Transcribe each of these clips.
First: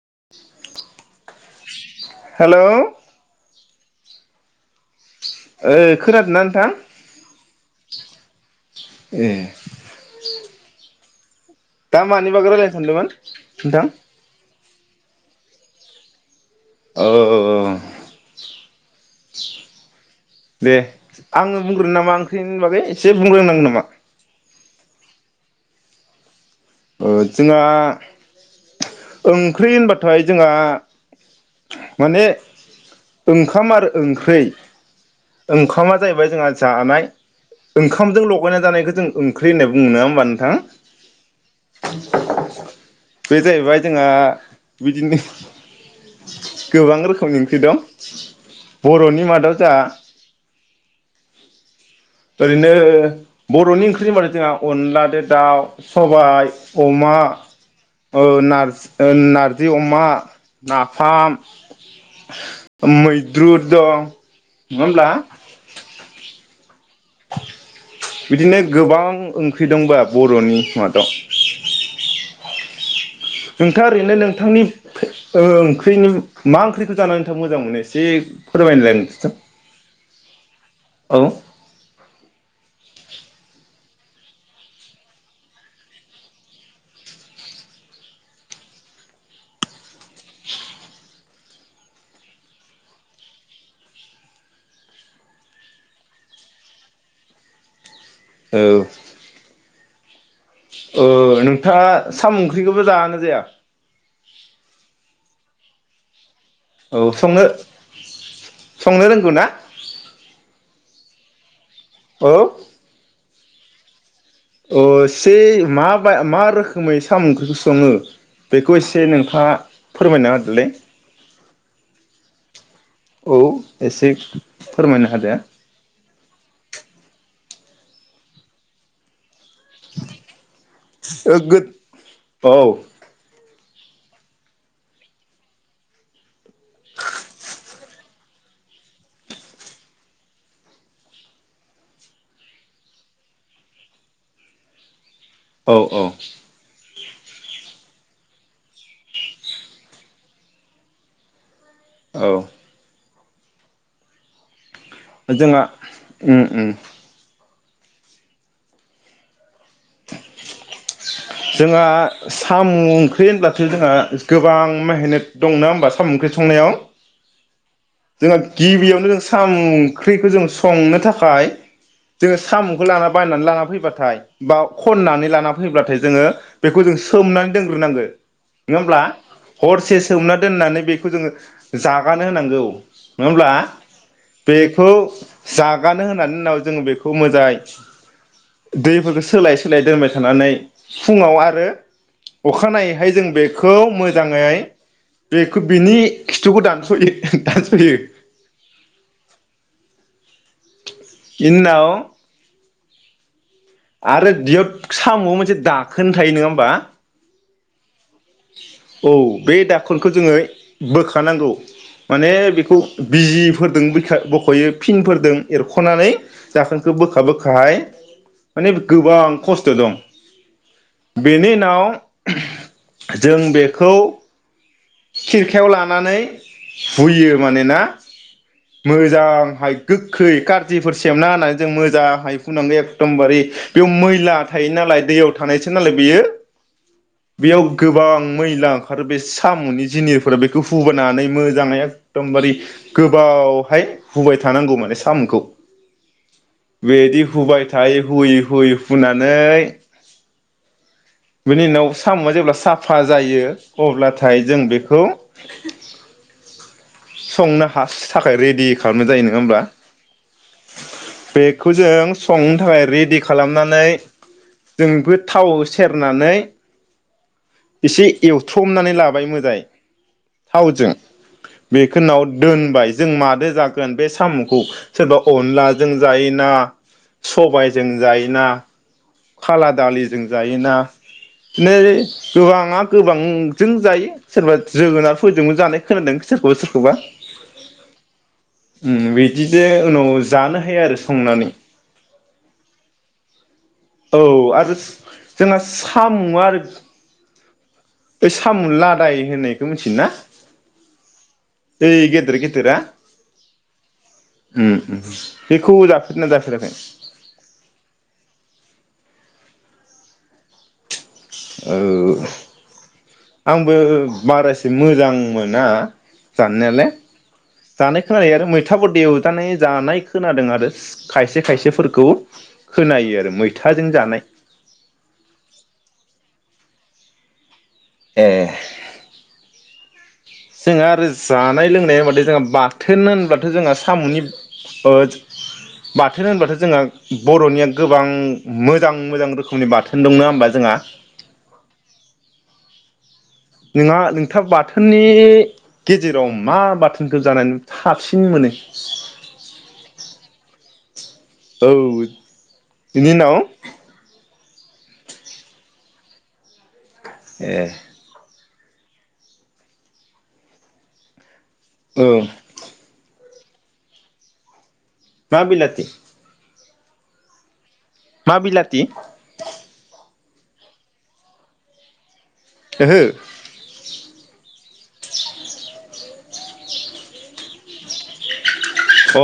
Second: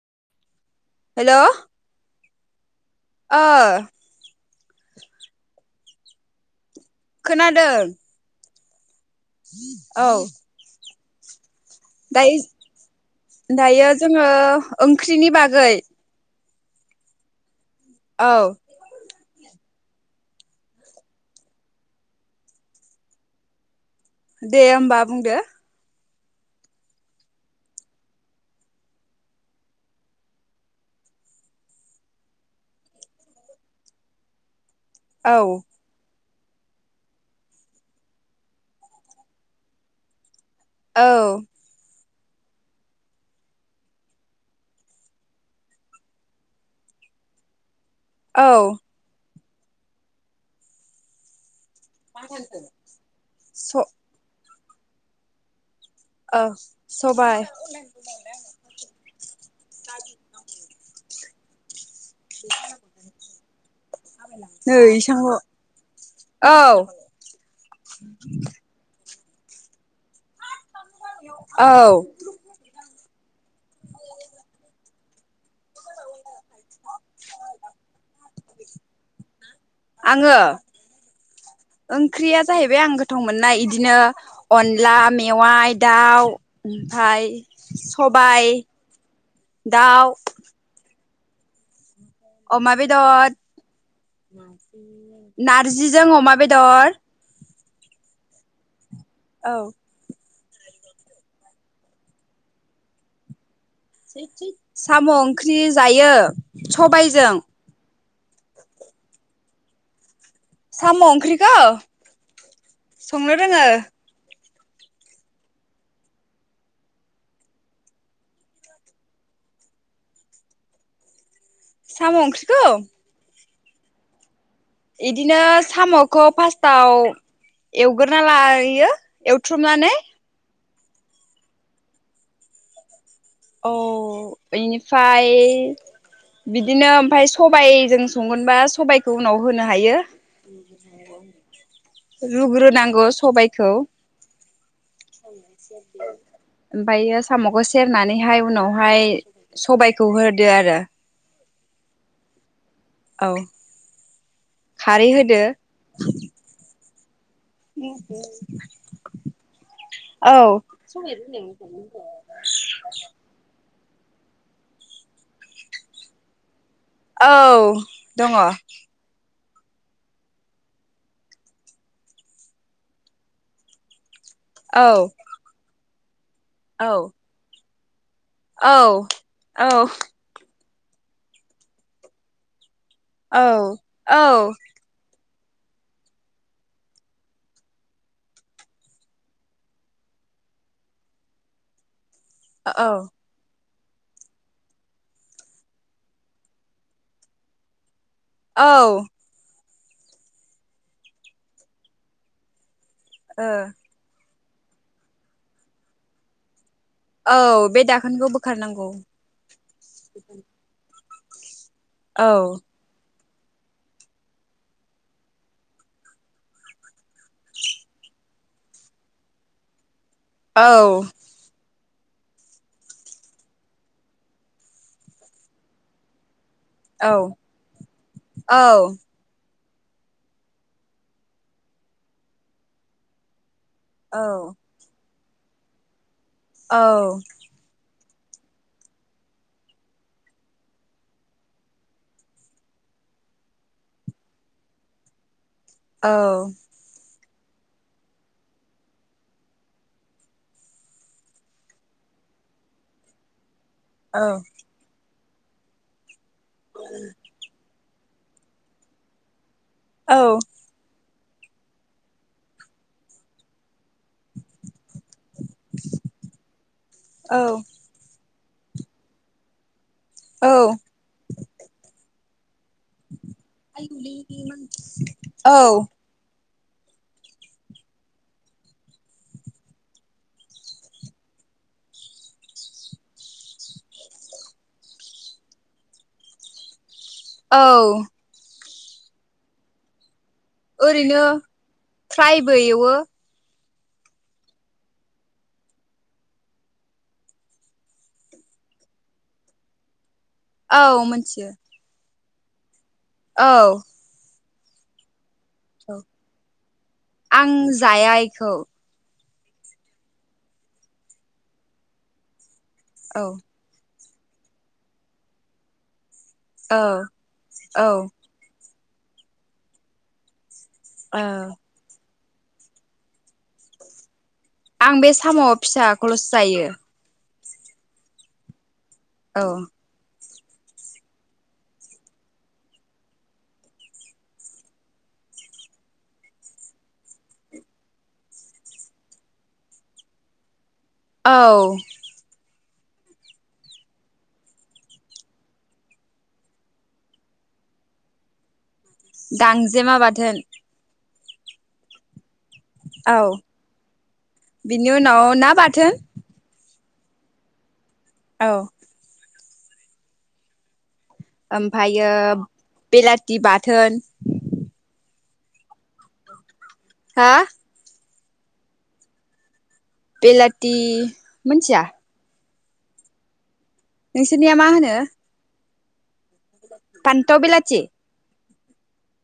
[unintelligible] Hello. Hello. ओ । ओ खोनादोंना नोंथां? खोनादों। [inaudible] औ दा मानि बागै दायो रायलायनो सानदोंमोन दायो नोंथां? जोङो ओंख्रिनि बागै ओ ओ ओ औ दे आङो बुंग्रोनो नामा ओंख्रिनि बागै एसे बुंग्रनांगोन नामा? दे होमबा बुंदो। ओ जोंहा ओंख्रि होनबाथाय जोंहा माने ओंखाम आरो ओंख्रै औ ओंखामा जाहैबाय जोंहा जानाय ओंखामजों लगायना जानायखो जों ओंख्रि होननाय बुंङो नङा होमबा नोंथां? औ बे जाहैबाय जोंहा बिदिनो गोबां रोखोमनि ओंख्रि दं। औ बर'नि मादाव दा ओरैनो स बर'नि ओंख्रिनि होनबाथाय जोंहा अनलादो दाउ ओ सबाय अमा सबाय ओ नारज ओ नारजि अमा। नाफाम मैद्रु दं नंङा नै होमब्ला इसांल' औ बिदिनो गोबां ओंख्रि दंबा बर'नि मादाव औ नोंथाङा ओरैनो नोंथांनि फै ओ ओंख्रिनि मा ओंख्रिखौ जानानै नोंथां मोजां मोनो एसे फोरमायनोलाय नोंथां आङो औ ओंख्रिया जाहैबाय आं गोथाव मोननाय इदिनो अनला मेवाइ दाउ ओमफाय सबाय दाउ। अमा बेदर नारजिजों अमा बेदर औ औ ओ नोंथाङा साम' ओंख्रिखौबो जागोना जाया? साम' ओंख्रि जायो। औ सबायजों संनो संनो रोंगौ ना? साम' ओंख्रिखौ औ संनो रोङो अह एसे माबाय मा रोखोमै सामु ओंख्रिखौ सङो बेखौ एसे नोंथाङा फोरमायनो होदोलाय? साम' ओंख्रिखौ? औ एसे। फोरमायनो होदो इदिनो साम'खौ फास्टाव एवग्रोना लायो एव थ्रमनानै ओ गोद औ । औ इनिफाय बिदिनो ओमफाय सबायजों संगोनबा सबाइखौ उनाव होनो हायो रुग्रोनांगौ सबायखौ । औ औ ओमफायो साम'खौ सेरनानै बेहाय उनावहाय सबायखौ होदो आरो औ । औ । जोंआ उम उम । उम हम औ । जोंहा सामु ओंख्रि होनब्लाथाय जोंहा गोबां मेहनत दंना होमबा साम' ओंख्रि संनायाव? औ दङ'। सामु ओंख्रिखौ जों संनो थाखाय जोङो सामु खौ लाना बायनानै लाना फैबाथाय बाव औ खननानै लाना होब्लाथाय जोङो बेखौ औ जों सोमनान दोंग्रोनांगो औ नङा होमब्ला औ हरसे सोमना दोन्नानै बेखौ जोङो जागानो होनांगौ नङा औ होमब्ला औ बेखौ जागानो होनानि उनाव जोङो बेखौ मोजाय दैफोरखौ सोलाय सोलाय दोनबाय थानानै फुंङाव आरो औ अखानायैहाय जों बे बेखौ मोजाङै बेखो बिनि खिथुखौ दानस'यो दानस'यो । औ । इनि उनाव ओ । आरो बियो साम'आव मोनसे दाखोन थायो नङा होमबा? औ बे दाख औ बे दाखोलखौ जोङो बोख थानांगौ । औ माने बेखौ बिजिफोरजों बख'यो, फिनफोरजों एरख'नानै दाखोनखौ बोखा-बोखाहाय माने गोबां खस्थ' दं। औ बेनि उनाव जों बेखौ खेरखायाव लानानै औ हुयो मानोना औ मोजांहाइ गोखै कारजिफोर सेबना होनानै जों मोजाङै फुनांगौ एखदमबारे बेयाव औ मैला थायो नालाय दैयाव थानायसो नालाय बेयो। बेयाव गोबां मैला ओंखारो बे साम'नि जिनिरफोरा बेखौ हुबोनानै मोजाङै एखदमबारे गोबावहाय हुबाय थानांगौ माने साम'खौ। औ। बेदि हुबाय थायो हुयै-हुयै हुनानै बिनि उनाव साम'आ जेब्ला साफा जायो अब्लाथाय जों बेखौ संना फार्स्टनि थाखाय रेडि खालामनाय जायो नङा होमब्ला औ। बेखौ जों संनो थाखाय रेडि खालामनानै जों बेखौ थाव सेरनानै औ। एसे एवथ्रमनानै लाबाय मोजङै औ थावजों बेखौ। दोनबाय जों माजों जागोन बे साम'खौ सोरबा औ अनलाजों जायोना सबायजों जायोना खाला दालिजों जायोना नै गोबाङा गोबांजों जायो सोरबा जोगोनारफोरजोंबो जानाय खोनादों सोरखौबा सोरखौबा। औ। बिदिजे उनाव जानो हायो आरो ओरैनो संनानै फ्रायबो एवो औ आरो जोंना साम' आरो साम' लादाय होननायखौ मिथियो ना? औ मोनथियो। दोरा औ। उम बेखौ औ जाफेरना जाफेराखै? आं जाया इखौ ओ औ आंबो बारासे मोजां मोना औ जानायालाय औ जानाय खोनानाय आरो मैथ थाफोरदो एवजानाय जानाय खोनादों आरो औ खायसे खायसेफोरखौ खोनायो आरो मैथाजों जानाय आं बे साम' फिसाखौल'सो जायो ए औ जोंहा आरो जानाय लोंनाय होनबथाय जोंहा बाथोन होनब्लाथ' जोंहा साम'नि ओ बाथोन होनबाथ' जोंहा बर'निया गोबां मोजां मोजां रोखोमनि बाथोन दं नङा होमबा जोंहा औ नोंहा नोंथां बाथोननि गेजेराव मा बाथोनखो जानानै साबसिन मोनो गांजेमा बाथोन औ बिनि औ उनाव बिनि उनाव ना बाथोन ए औ औ ओमफायो बेला हि बाथोन मा बिलाथि हा मा बिलाथि बिलाथि मोनथिया ओहो नोंसोरनिया मा होनो फान्थाव बिलाथि अ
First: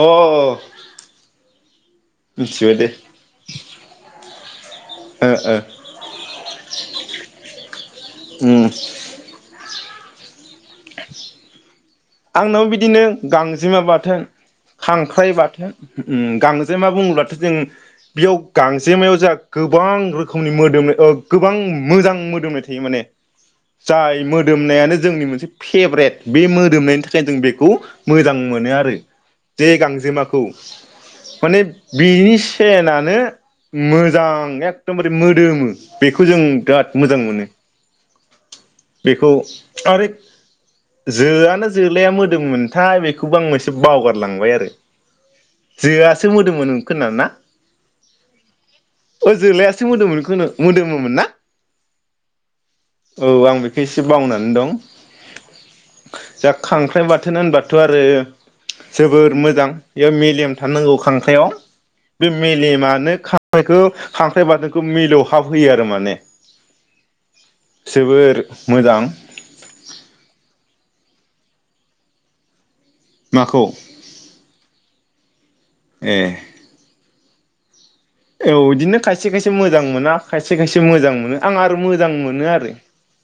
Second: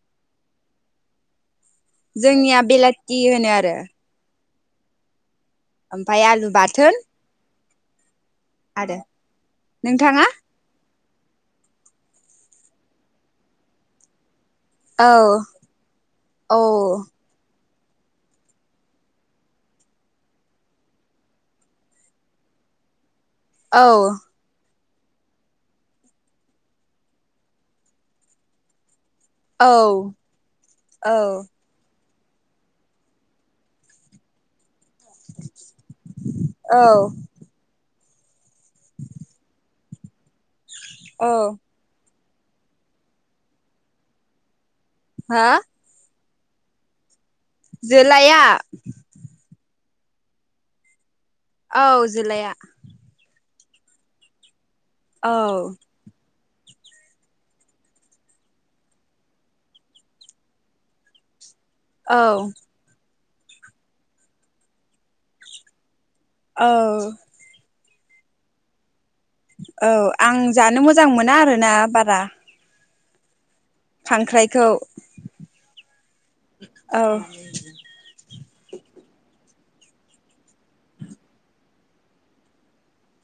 जोंनिया मिथिबाय दे बिलाथि होनो आरो ओ ओ ओमफाय आलु बाथोन उ आरो नोंथाङा आंनाव बिदिनो गांजेमा बाथोन औ खांख्राइ बाथोन औ गांजेमा बुङोब्लाथ' जों बेयाव गांजेमायाव जोंहा गोबां रोखोमनि मोदोमो ओ गोबां मोजां मोदोमनाय थायो माने औ जाय मोदोमनायानो जोंनि मोनसे फेब्रेट बे मोदोमनायनि थाखायनो जों बेखौ मोजां मोनो आरो जे औ गांजेमाखौ औ माने बिनि सेनानो मोजां एक दमबारे मोदोमो बेखौ जों औ बिराद मोजां मोनो। बेखौ आरो औ जोआना जोलाया मो दोंमोमोनथाय बेखौबो आं एसे बावगारलांबाय आरो। हा? सोमोदोमोमोन खोमा ना? जोलाया। सो मोदोमोन खोनो मोदोमोमोन ना? औ जोलाया। खैसो बावनानै दं। औ दा खांख्राइ बाथोन होनबाथ' आरो जोबोर मोजां बेयाव मेलेम थानांगौ खांख्राइआव। औ बे मेलेमानो खा ख्रायखो खांख्राइ बाथोनखौ मिलौहाब होयो आरो माने। औ जोबोर मोजां। औ आं जानो मोजां मोना आरोना बारा। नाखौ? खांख्राइखौ। ए औ औ बिदिनो खायसे खायसे मोजां मोना खायसे खायसे मोजां मोनो आं आरो मोजां मोनो आरो।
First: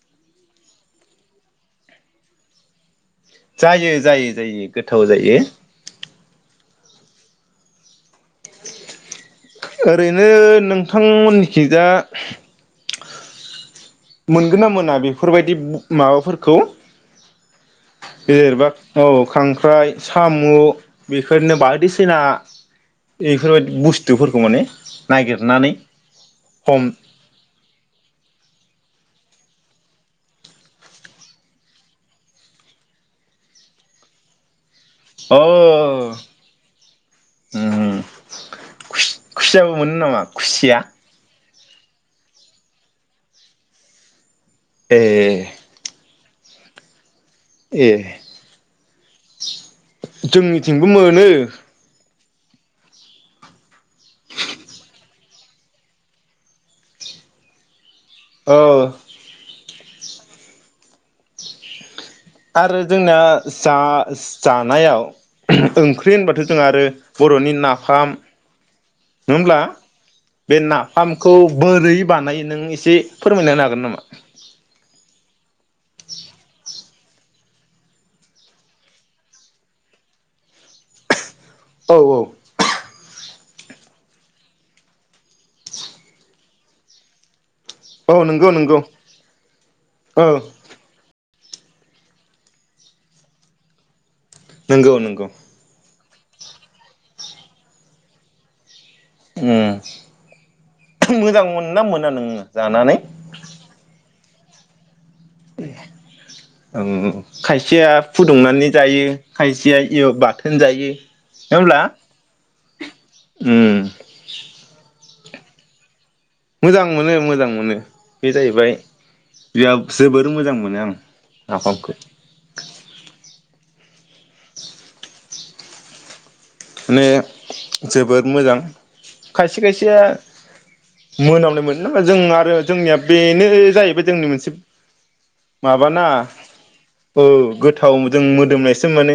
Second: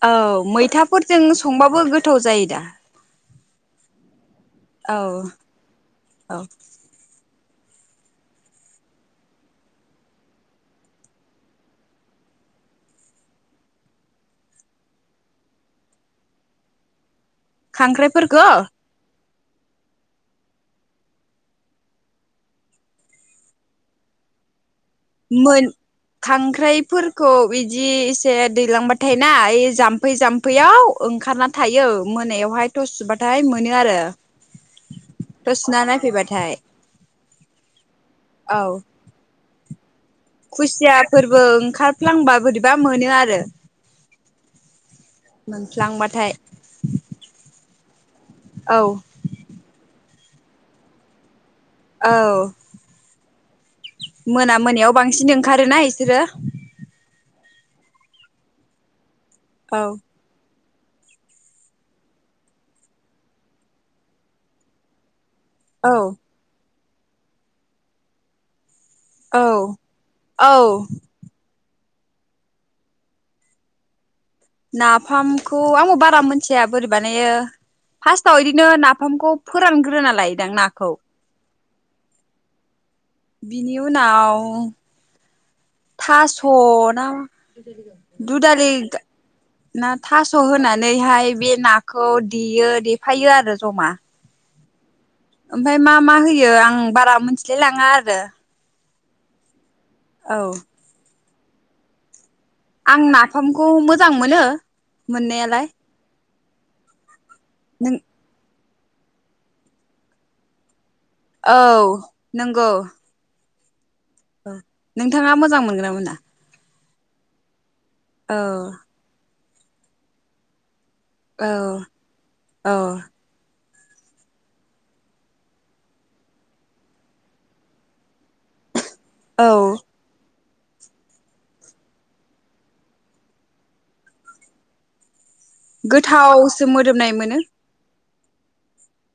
औ मैथाफोरजों संबाबो गोथाव जायो दा। जायो जायो। जायो गोथाव औ जायो। औ ओरैनो नोंथांमोननिखि जा मोनगोन ना मोना बेफोरबायदि माबाफोरखौ खांख्राइफोरखौ जेनबा ओ खांख्राइ, साम' बेफोरनो बायदिसिना बेफोरबायदि बुस्थुफोरखौ माने? मोन नागिरनानै हम खांख्राइफोरखौ इदि एसे दैलांबा थाय ना ओइ जाम्फै जाम्फैयाव ओंखारना थायो। मोनायावहाय थस सुबाथाय मोनो आरो। अ थस सुना नायफैबाथाय। उम औ खुसियाबो मोनो नामा? खुसिया फोरबो ओंखारफ्लांबा बोरैबा मोनो आरो। ए मोनफ्लांबाथाय। ए औ जोंनिथिंबो मोनो। औ। मोना मोनायाव बांसिन ओंखारो ना इसोरो। औ। औ। आरो जोंना जा-जानायाव औ ओंख्रि होनबाथ' जोंहा आरो बर'नि नाफाम नङा होमब्ला औ बे औ नाफामखौ बोरै बानायो नों एसे फोरमायना होनो हागोन नामा? नाफामखौ आंबो बारा मोनथिया। बोरै बानायो फार्स्टाव बिदिनो नाफामखौ फोरानग्रोना लायोदां नाखौ। औ औ। बिनि उनाव थास' ना औ नंगौ दुदालि नंगौ ना औ थास' होनानैहाय बे नाखौ देयो देफायो आरो जमा। नंगौ नंगौ। ओमफ्राय मा मा होयो आं बारा मिथिलाय लाङा आरो। उम। औ। मोजां मोनो ना मोना नोङो? जानानै? आं नाफामखौ मोजां जां मोनो। मोननायालाय। ओम। खायसेया नों फुदुंनानै जायो खायसेया एव बाथोन जायो। नङा होमब्ला औ नों गौ। उम। नों नोंथाङा मोजां मोनगोन ना मोना? मोजां मोनो मोजां मोनो। बे औ जाहैबाय बि जोबोर मोजां मोनो आं। नाफामखौ औ औ। माने जोबोद मोजां खायसे औ खायसेया मोनामनाय मोनो नामा जों आरो जोंनिया बेनो जाहैबाय जोंनि मोनसे माबाना गोथावसो मोदोमनाय औ मोनो गोथाव मो जों मोदोमनायसो मोनो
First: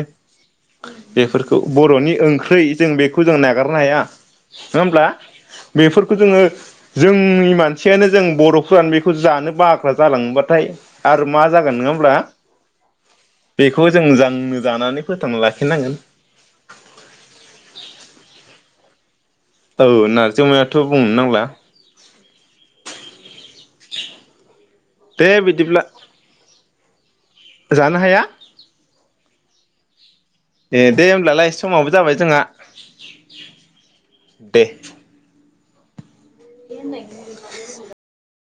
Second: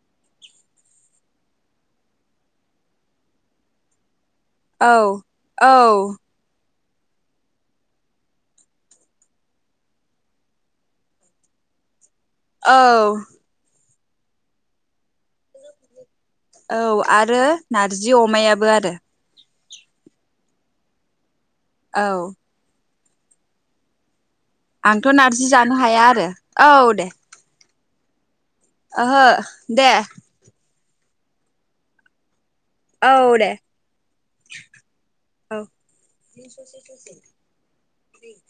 बेफोरखौ बरनि ओं ख्रै बेखौ जों नागारनो हाया। नङा औ होमब्ला औ बेफोरखौ जोङो जोंनि मानसियानो जों बरफ्रानो बेखौ जानो बाग्रा जालाङोबाथाय आरो मा जागोन नङा होमब्ला? औ। खौ जों जा जानानै फोथांना लाखिनांगोन। औ आरो नारजि अमायाबो आरो । औ नारजि अमायाथ' बुंनो नांला। औ। आंथ' दे नारजि जानो बिदिब्ला हाया आरो। औ दे। जानो हाया? ओहो दे। ए दे होमब्लालाय समाबो जाबाय जोंहा । औ दे। दे औ। [unintelligible]